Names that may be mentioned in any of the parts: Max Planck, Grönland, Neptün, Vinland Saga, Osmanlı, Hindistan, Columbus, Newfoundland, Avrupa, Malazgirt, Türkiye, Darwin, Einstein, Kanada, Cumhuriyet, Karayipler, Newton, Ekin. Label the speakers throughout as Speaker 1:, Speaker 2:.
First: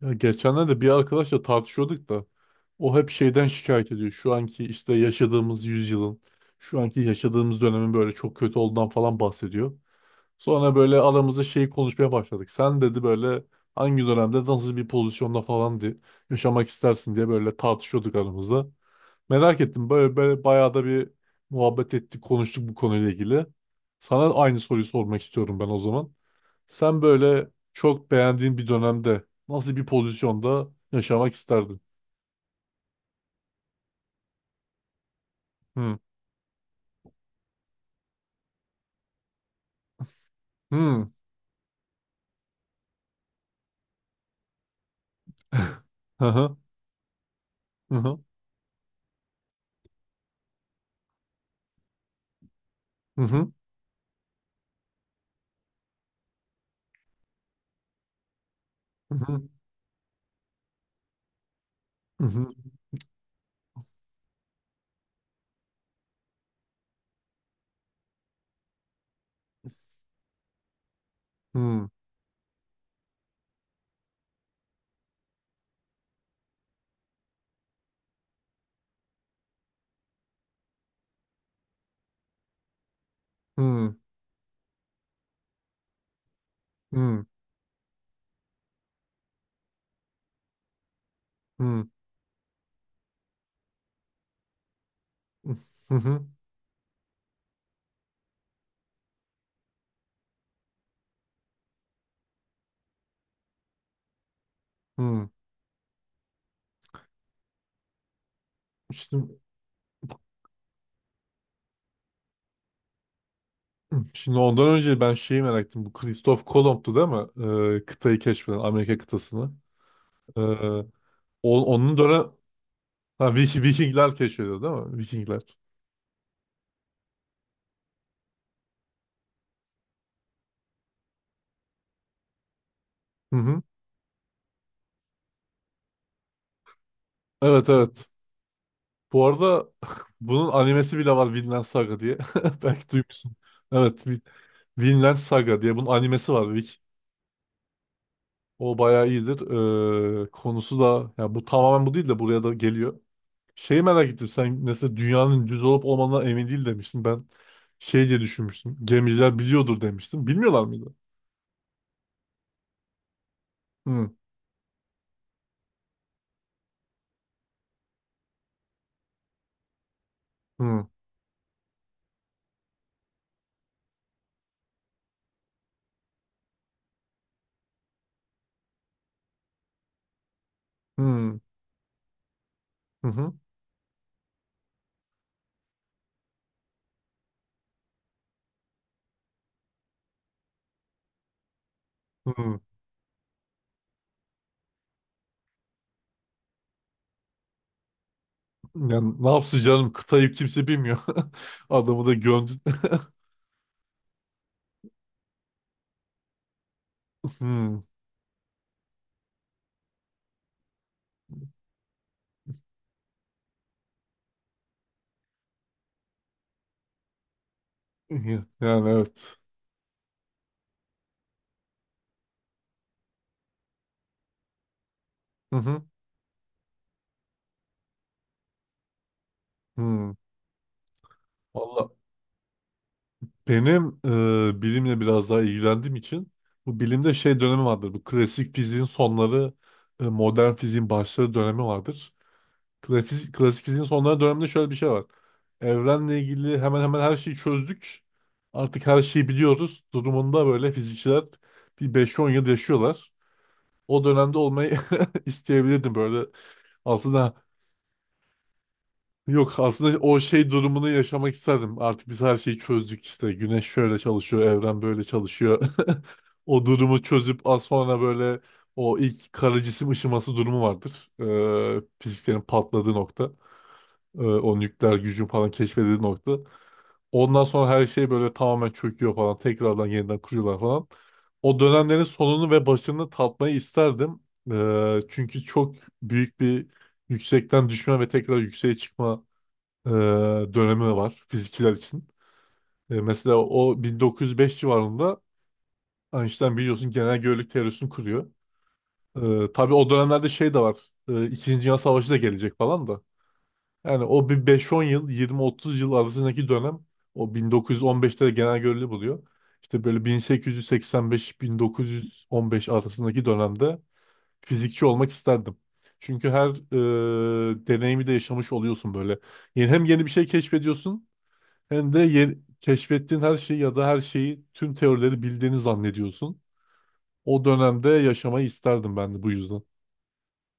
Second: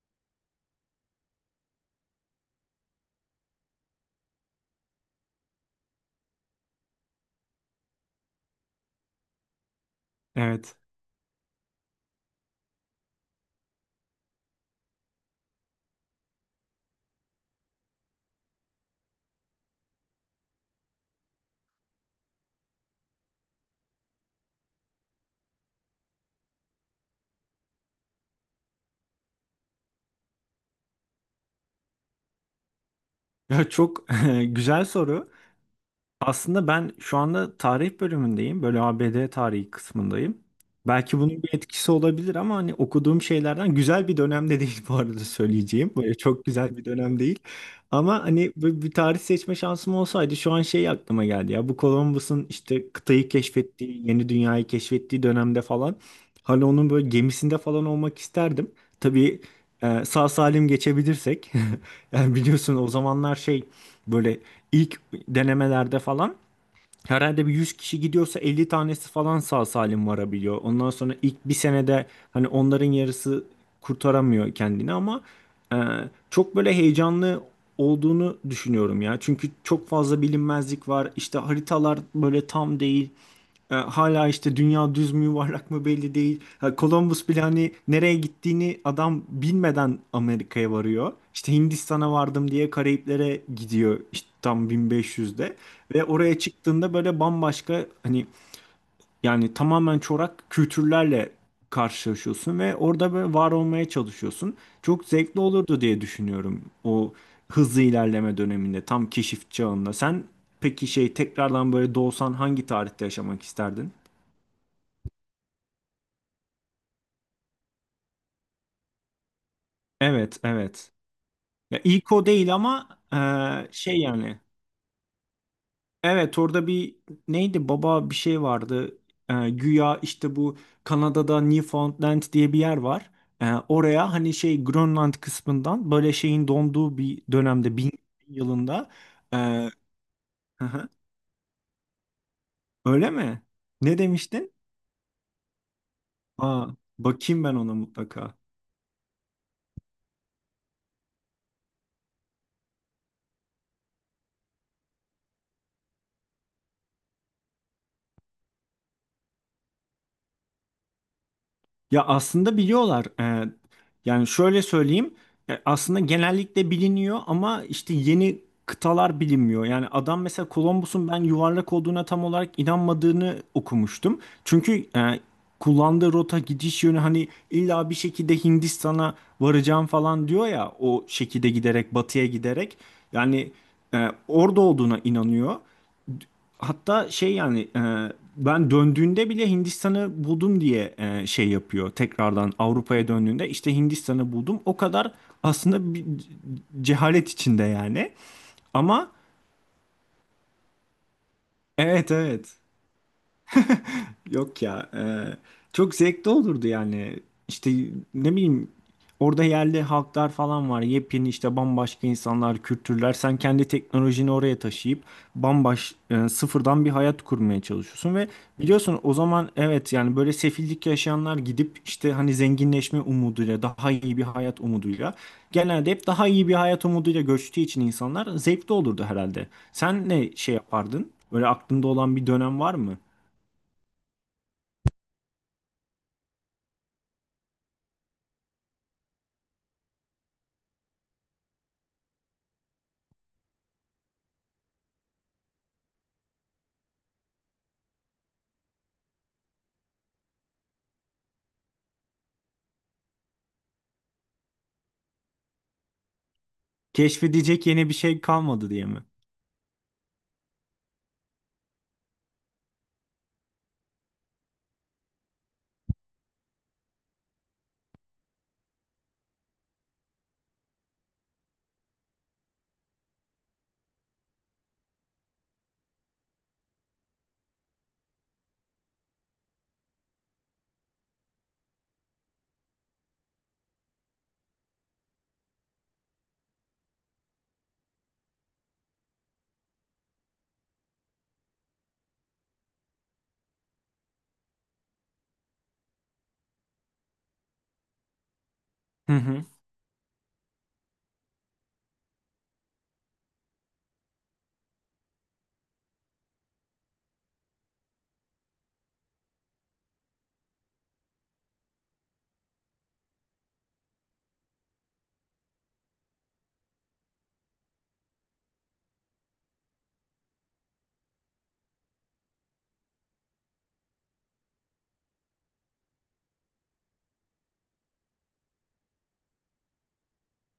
Speaker 1: Ya geçenlerde bir arkadaşla tartışıyorduk da o hep şeyden şikayet ediyor. Şu anki işte yaşadığımız yüzyılın, şu anki yaşadığımız dönemin böyle çok kötü olduğundan falan bahsediyor. Sonra
Speaker 2: Evet.
Speaker 1: böyle aramızda şeyi konuşmaya başladık. Sen dedi böyle hangi dönemde nasıl bir pozisyonda falan diye yaşamak istersin diye böyle tartışıyorduk aramızda. Merak ettim böyle bayağı da bir muhabbet ettik, konuştuk bu konuyla ilgili. Sana aynı soruyu sormak istiyorum ben o zaman. Sen böyle çok beğendiğin bir dönemde nasıl bir pozisyonda yaşamak isterdin?
Speaker 2: Ya çok güzel soru.
Speaker 1: Hı.
Speaker 2: Aslında ben şu anda tarih bölümündeyim. Böyle ABD tarihi kısmındayım.
Speaker 1: Hı.
Speaker 2: Belki bunun bir etkisi olabilir ama hani okuduğum şeylerden güzel bir dönemde değil bu arada söyleyeceğim. Böyle
Speaker 1: Hı
Speaker 2: çok
Speaker 1: hı.
Speaker 2: güzel bir dönem değil.
Speaker 1: Hı hı.
Speaker 2: Ama hani böyle bir tarih seçme şansım olsaydı şu an şey aklıma geldi ya. Bu Columbus'un işte
Speaker 1: Hı
Speaker 2: kıtayı
Speaker 1: hı.
Speaker 2: keşfettiği, yeni dünyayı keşfettiği dönemde falan. Hani onun böyle gemisinde falan olmak isterdim.
Speaker 1: Hı
Speaker 2: Tabii
Speaker 1: hı.
Speaker 2: sağ salim geçebilirsek.
Speaker 1: Hı
Speaker 2: Yani
Speaker 1: hı.
Speaker 2: biliyorsun o zamanlar şey böyle İlk denemelerde falan herhalde bir 100 kişi gidiyorsa 50 tanesi falan sağ salim varabiliyor. Ondan sonra ilk bir
Speaker 1: Hı
Speaker 2: senede hani onların yarısı kurtaramıyor kendini ama e, çok böyle heyecanlı olduğunu düşünüyorum ya. Çünkü çok fazla bilinmezlik var. İşte haritalar böyle tam değil.
Speaker 1: hı.
Speaker 2: Hala işte dünya düz mü yuvarlak mı belli değil. Ha, Columbus bile hani nereye gittiğini adam bilmeden Amerika'ya varıyor. İşte Hindistan'a vardım diye Karayiplere gidiyor işte tam 1500'de
Speaker 1: Hı
Speaker 2: ve
Speaker 1: hı.
Speaker 2: oraya çıktığında böyle bambaşka hani yani tamamen çorak kültürlerle karşılaşıyorsun ve orada böyle var olmaya çalışıyorsun. Çok
Speaker 1: Hı.
Speaker 2: zevkli olurdu diye düşünüyorum o hızlı ilerleme döneminde tam
Speaker 1: Şimdi,
Speaker 2: keşif çağında. Sen peki şey tekrardan böyle doğsan hangi tarihte yaşamak isterdin?
Speaker 1: şimdi, ondan önce ben şeyi merak ettim. Bu Christoph Kolomb'tu değil mi? Kıtayı keşfeden, Amerika kıtasını.
Speaker 2: Evet,
Speaker 1: Ee,
Speaker 2: evet.
Speaker 1: o-
Speaker 2: Ya
Speaker 1: onun
Speaker 2: ilk o
Speaker 1: dönem...
Speaker 2: değil ama
Speaker 1: Ha,
Speaker 2: şey
Speaker 1: Vikingler
Speaker 2: yani.
Speaker 1: keşfediyor değil mi? Vikingler.
Speaker 2: Evet orada bir neydi baba bir şey vardı. Güya işte bu Kanada'da Newfoundland diye bir yer var.
Speaker 1: Hı hı.
Speaker 2: Oraya hani şey Grönland kısmından böyle şeyin donduğu bir
Speaker 1: Evet
Speaker 2: dönemde bin
Speaker 1: evet.
Speaker 2: yılında.
Speaker 1: Bu arada
Speaker 2: Hı
Speaker 1: bunun
Speaker 2: hı.
Speaker 1: animesi bile var Vinland Saga diye. Belki
Speaker 2: Öyle
Speaker 1: duymuşsun.
Speaker 2: mi? Ne
Speaker 1: Evet,
Speaker 2: demiştin?
Speaker 1: Vinland Saga diye bunun animesi var
Speaker 2: Aa,
Speaker 1: Vik.
Speaker 2: bakayım ben ona mutlaka.
Speaker 1: O bayağı iyidir. Konusu da ya bu tamamen bu değil de buraya da geliyor. Şeyi merak ettim. Sen mesela dünyanın düz olup olmadığına emin değil demiştin. Ben şey diye düşünmüştüm. Gemiciler biliyordur demiştim. Bilmiyorlar mıydı?
Speaker 2: Ya aslında biliyorlar.
Speaker 1: Hı
Speaker 2: Yani şöyle söyleyeyim. Aslında genellikle biliniyor ama işte yeni kıtalar bilinmiyor. Yani adam mesela
Speaker 1: hı
Speaker 2: Columbus'un ben yuvarlak olduğuna tam olarak inanmadığını okumuştum. Çünkü kullandığı rota gidiş yönü hani illa bir şekilde Hindistan'a varacağım falan diyor ya, o
Speaker 1: hı
Speaker 2: şekilde giderek batıya giderek.
Speaker 1: hı hı.
Speaker 2: Yani orada olduğuna inanıyor. Hatta şey yani ben döndüğünde bile Hindistan'ı buldum diye şey yapıyor. Tekrardan
Speaker 1: Hı.
Speaker 2: Avrupa'ya döndüğünde işte Hindistan'ı buldum. O kadar aslında bir cehalet içinde yani. Ama
Speaker 1: Yani ne yapsın canım kıtayı kimse bilmiyor. Adamı
Speaker 2: evet
Speaker 1: da gömdü.
Speaker 2: evet. Yok ya. Çok zevkli olurdu yani. İşte
Speaker 1: Hı.
Speaker 2: ne bileyim orada yerli halklar falan var. Yepyeni işte bambaşka insanlar, kültürler. Sen kendi teknolojini oraya taşıyıp sıfırdan bir hayat kurmaya çalışıyorsun ve
Speaker 1: Yani
Speaker 2: biliyorsun o
Speaker 1: evet.
Speaker 2: zaman evet yani böyle sefillik yaşayanlar gidip işte hani zenginleşme umuduyla, daha iyi bir hayat umuduyla,
Speaker 1: Hı hı.
Speaker 2: genelde hep daha iyi bir hayat umuduyla göçtüğü için insanlar zevkli olurdu herhalde. Sen
Speaker 1: Hmm.
Speaker 2: ne şey yapardın? Böyle aklında
Speaker 1: Valla,
Speaker 2: olan bir dönem var mı?
Speaker 1: benim bilimle biraz daha ilgilendiğim için bu bilimde şey dönemi vardır. Bu klasik fiziğin sonları, modern fiziğin başları dönemi vardır. Klasik fiziğin sonları döneminde şöyle bir şey var. Evrenle ilgili hemen hemen her şeyi çözdük. Artık her şeyi biliyoruz. Durumunda böyle fizikçiler bir beş on yıl yaşıyorlar. O dönemde olmayı isteyebilirdim böyle. Aslında.
Speaker 2: Keşfedecek yeni bir şey kalmadı diye mi?
Speaker 1: Yok, aslında o şey durumunu yaşamak isterdim. Artık biz her şeyi çözdük işte. Güneş şöyle çalışıyor, evren böyle çalışıyor. O durumu çözüp az sonra böyle o ilk kara cisim ışıması durumu vardır. Fiziklerin patladığı nokta. O nükleer gücün falan keşfedildiği nokta. Ondan sonra her şey böyle tamamen çöküyor falan. Tekrardan yeniden kuruyorlar falan. O dönemlerin sonunu ve başını tatmayı isterdim. Çünkü çok büyük bir yüksekten düşme ve tekrar yükseğe çıkma e, dönemi var fizikçiler için. Mesela o 1905 civarında Einstein biliyorsun genel görelilik teorisini kuruyor.
Speaker 2: Hı hı.
Speaker 1: Tabii o dönemlerde şey de var. İkinci Dünya Savaşı da gelecek falan da. Yani o bir beş on yıl, 20-30 yıl arasındaki dönem o 1915'te de genel görelilik buluyor. İşte böyle 1885-1915 arasındaki dönemde fizikçi olmak isterdim. Çünkü her deneyimi de yaşamış oluyorsun böyle. Yani hem yeni bir şey keşfediyorsun hem de yeni, keşfettiğin her şeyi ya da her şeyi tüm teorileri bildiğini zannediyorsun. O dönemde yaşamayı isterdim ben de bu yüzden.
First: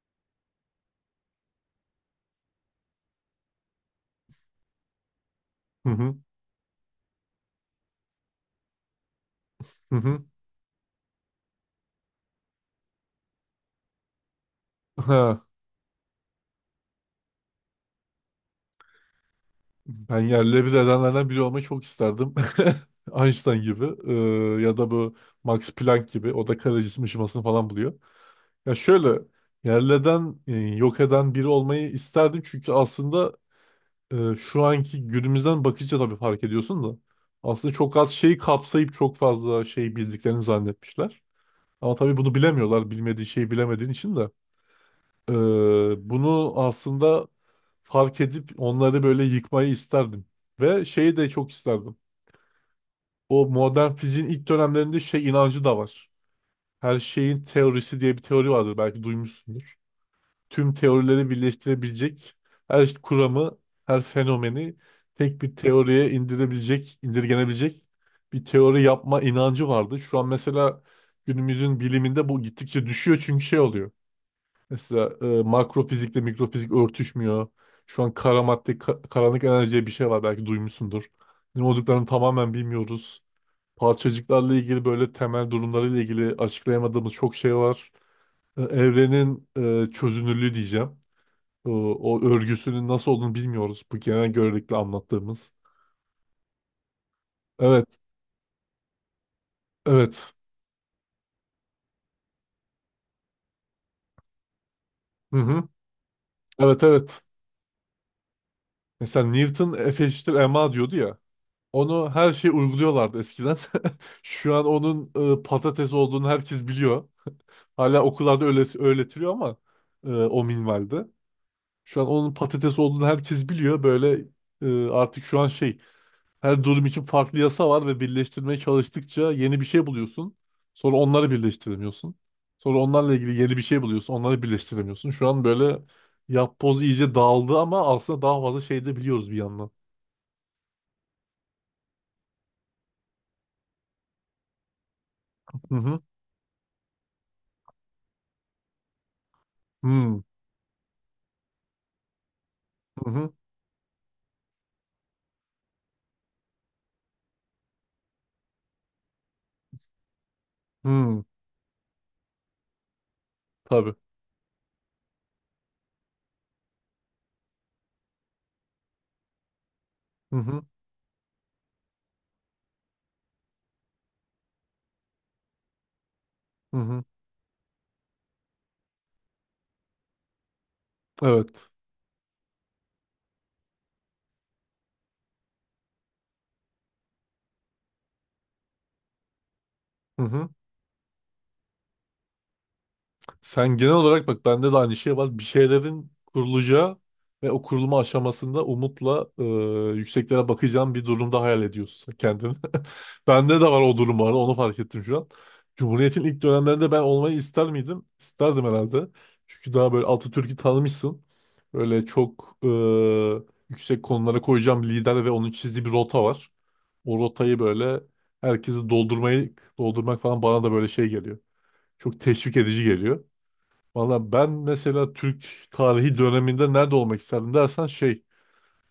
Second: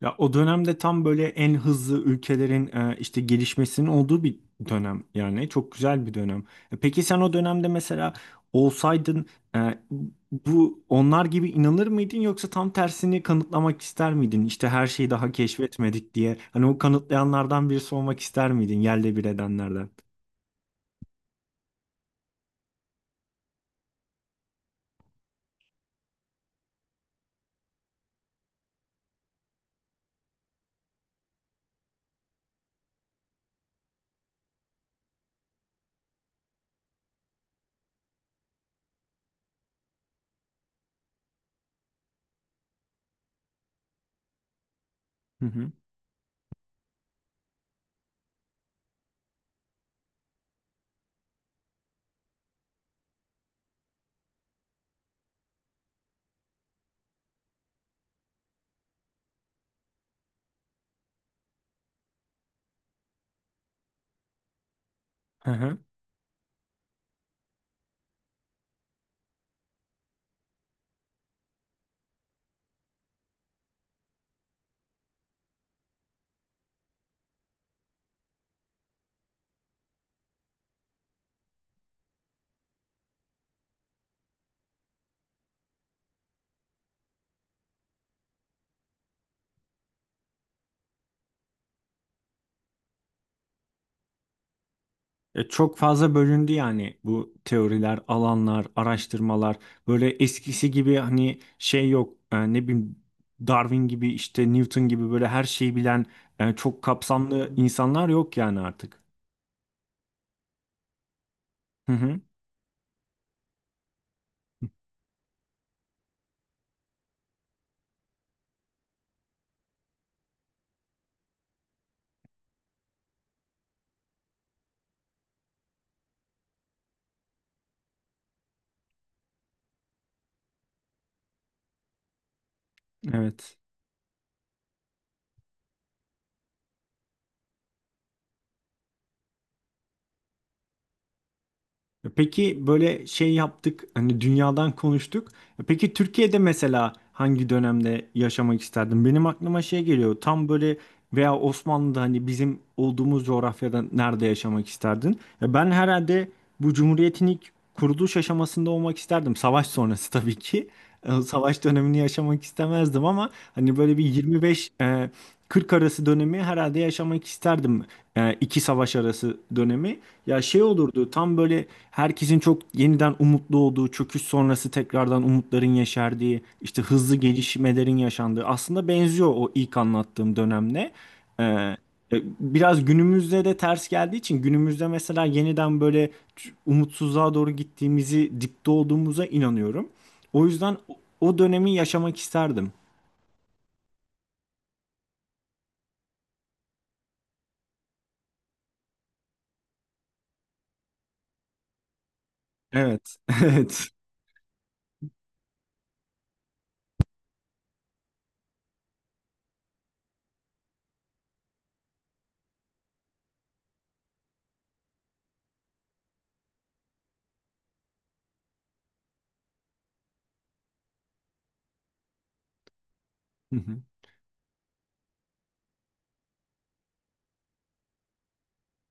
Speaker 2: Ya o dönemde tam böyle en hızlı ülkelerin işte gelişmesinin olduğu bir dönem yani, çok
Speaker 1: Hı
Speaker 2: güzel
Speaker 1: hı.
Speaker 2: bir dönem. Peki sen o dönemde mesela olsaydın e,
Speaker 1: Hı hı.
Speaker 2: bu onlar gibi inanır mıydın yoksa tam tersini kanıtlamak ister miydin? İşte her şeyi daha
Speaker 1: Ha.
Speaker 2: keşfetmedik diye. Hani o kanıtlayanlardan birisi olmak ister miydin? Yerle bir edenlerden.
Speaker 1: Ben yerle bir edenlerden biri olmayı çok isterdim. Einstein gibi ya da bu Max Planck gibi o da kara cisim ışımasını falan buluyor. Ya şöyle yerle eden, yok eden biri olmayı isterdim çünkü aslında şu anki günümüzden bakınca tabii fark ediyorsun da aslında çok az şeyi kapsayıp çok fazla şey bildiklerini zannetmişler. Ama tabii bunu bilemiyorlar. Bilmediği şeyi bilemediğin için de. Ee,
Speaker 2: Hı hı.
Speaker 1: bunu aslında fark edip onları böyle yıkmayı isterdim. Ve şeyi de çok isterdim. O modern fiziğin ilk dönemlerinde şey inancı da var. Her şeyin teorisi diye bir teori vardır. Belki duymuşsundur. Tüm teorileri birleştirebilecek, her kuramı, her fenomeni tek
Speaker 2: Hı
Speaker 1: bir
Speaker 2: hı.
Speaker 1: teoriye indirebilecek, indirgenebilecek bir teori yapma inancı vardı. Şu an mesela günümüzün biliminde bu gittikçe düşüyor çünkü şey oluyor. Mesela makro fizikle mikrofizik örtüşmüyor. Şu an kara madde, karanlık enerji diye bir şey var belki duymuşsundur. Ne olduklarını tamamen bilmiyoruz. Parçacıklarla ilgili böyle temel durumlarıyla ilgili açıklayamadığımız çok şey var. Evrenin çözünürlüğü diyeceğim. O örgüsünün nasıl olduğunu bilmiyoruz. Bu genel görelilikle anlattığımız.
Speaker 2: Çok fazla bölündü yani bu
Speaker 1: Evet,
Speaker 2: teoriler, alanlar, araştırmalar. Böyle
Speaker 1: evet.
Speaker 2: eskisi gibi hani şey yok. Ne bileyim Darwin gibi işte Newton gibi böyle
Speaker 1: Hı
Speaker 2: her
Speaker 1: hı.
Speaker 2: şeyi bilen çok
Speaker 1: Evet, evet.
Speaker 2: kapsamlı insanlar yok yani artık.
Speaker 1: Mesela Newton F eşittir ma diyordu ya.
Speaker 2: Hı
Speaker 1: Onu
Speaker 2: hı.
Speaker 1: her şey uyguluyorlardı eskiden. Şu an onun patates olduğunu herkes biliyor. Hala okullarda öyle öğretiliyor ama o minvalde. Şu an onun patates olduğunu herkes biliyor. Böyle artık şu an şey her durum için farklı yasa var ve birleştirmeye çalıştıkça yeni bir şey buluyorsun. Sonra onları birleştiremiyorsun. Sonra onlarla ilgili yeni
Speaker 2: Evet.
Speaker 1: bir şey buluyorsun. Onları birleştiremiyorsun. Şu an böyle yapboz iyice dağıldı ama aslında daha fazla şey de biliyoruz bir yandan.
Speaker 2: Peki böyle şey yaptık hani, dünyadan konuştuk.
Speaker 1: Hı
Speaker 2: Peki
Speaker 1: hı.
Speaker 2: Türkiye'de mesela hangi dönemde yaşamak isterdin? Benim aklıma şey geliyor
Speaker 1: Hı
Speaker 2: tam böyle, veya Osmanlı'da hani bizim olduğumuz
Speaker 1: hı.
Speaker 2: coğrafyada nerede yaşamak isterdin? Ya ben herhalde bu Cumhuriyet'in ilk kuruluş aşamasında olmak isterdim. Savaş sonrası tabii ki.
Speaker 1: Hı.
Speaker 2: Savaş dönemini yaşamak istemezdim ama hani
Speaker 1: Tabii.
Speaker 2: böyle bir 25, 40 arası dönemi herhalde yaşamak isterdim. İki savaş arası dönemi.
Speaker 1: Hı
Speaker 2: Ya
Speaker 1: hı,
Speaker 2: şey olurdu tam böyle herkesin çok yeniden umutlu olduğu, çöküş sonrası tekrardan umutların yeşerdiği,
Speaker 1: hı
Speaker 2: işte
Speaker 1: hı.
Speaker 2: hızlı gelişmelerin yaşandığı, aslında benziyor o ilk anlattığım dönemle. Ee,
Speaker 1: Evet.
Speaker 2: e, Biraz günümüzde de ters geldiği için, günümüzde mesela yeniden böyle umutsuzluğa doğru gittiğimizi, dipte olduğumuza inanıyorum.
Speaker 1: Hı
Speaker 2: O
Speaker 1: hı.
Speaker 2: yüzden o dönemi yaşamak isterdim.
Speaker 1: Sen genel olarak bak bende de aynı şey var. Bir şeylerin kurulacağı ve o kurulma aşamasında umutla yükseklere bakacağın bir durumda hayal ediyorsun sen kendini.
Speaker 2: Evet,
Speaker 1: Bende de var
Speaker 2: evet.
Speaker 1: o durum var. Onu fark ettim şu an. Cumhuriyet'in ilk dönemlerinde ben olmayı ister miydim? İsterdim herhalde. Çünkü daha böyle Atatürk'ü tanımışsın. Böyle çok yüksek konulara koyacağım lider ve onun çizdiği bir rota var. O rotayı böyle herkesi doldurmak falan bana da böyle şey geliyor. Çok teşvik edici geliyor.
Speaker 2: Hı hı.
Speaker 1: Valla ben mesela Türk tarihi döneminde nerede olmak isterdim dersen şey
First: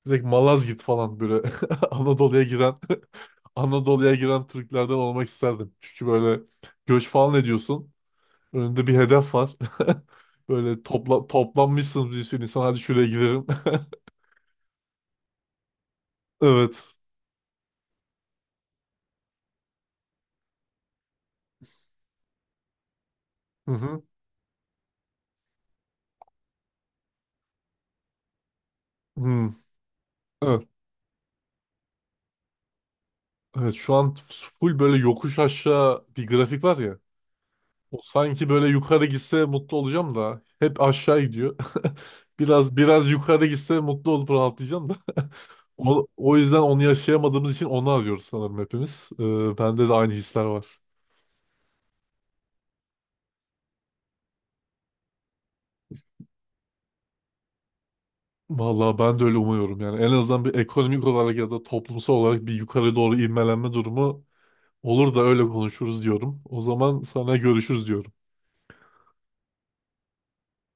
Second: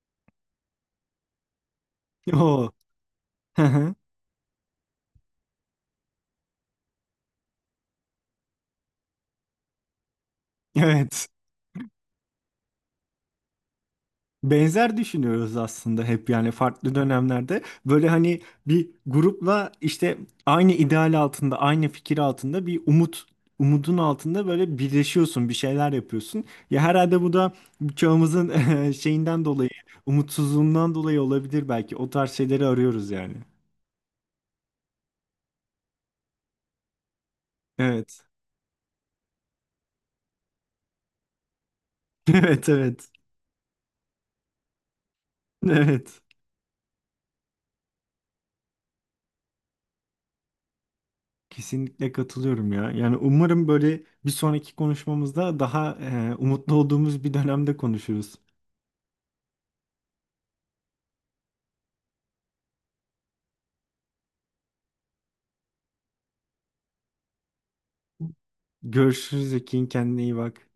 Speaker 1: direkt Malazgirt falan böyle Anadolu'ya
Speaker 2: O.
Speaker 1: giren
Speaker 2: Hı hı.
Speaker 1: Anadolu'ya giren Türklerden olmak isterdim. Çünkü böyle göç falan ediyorsun. Önünde bir hedef var. Böyle
Speaker 2: Evet.
Speaker 1: toplanmışsınız bir sürü insan hadi şuraya gidelim.
Speaker 2: Benzer düşünüyoruz aslında, hep yani farklı
Speaker 1: Evet.
Speaker 2: dönemlerde böyle hani bir grupla işte aynı ideal altında, aynı fikir altında, bir umut
Speaker 1: Hı
Speaker 2: umudun
Speaker 1: hı.
Speaker 2: altında böyle birleşiyorsun, bir şeyler yapıyorsun. Ya herhalde bu da çağımızın şeyinden
Speaker 1: Hmm.
Speaker 2: dolayı,
Speaker 1: Evet.
Speaker 2: umutsuzluğundan dolayı olabilir, belki o tarz şeyleri arıyoruz yani.
Speaker 1: Evet şu an full böyle yokuş aşağı bir grafik var ya. O
Speaker 2: Evet.
Speaker 1: sanki böyle yukarı gitse mutlu olacağım da hep aşağı gidiyor.
Speaker 2: Evet
Speaker 1: Biraz biraz
Speaker 2: evet.
Speaker 1: yukarı gitse mutlu olup rahatlayacağım da. O,
Speaker 2: Evet.
Speaker 1: o yüzden onu yaşayamadığımız için onu arıyoruz sanırım hepimiz. Bende de aynı hisler var.
Speaker 2: Kesinlikle katılıyorum ya. Yani umarım böyle bir sonraki konuşmamızda daha umutlu olduğumuz bir dönemde konuşuruz.
Speaker 1: Vallahi ben de öyle umuyorum yani. En azından bir ekonomik olarak ya da toplumsal olarak bir yukarı doğru ivmelenme durumu olur da öyle konuşuruz diyorum. O zaman sana görüşürüz diyorum.
Speaker 2: Görüşürüz Ekin, kendine iyi bak.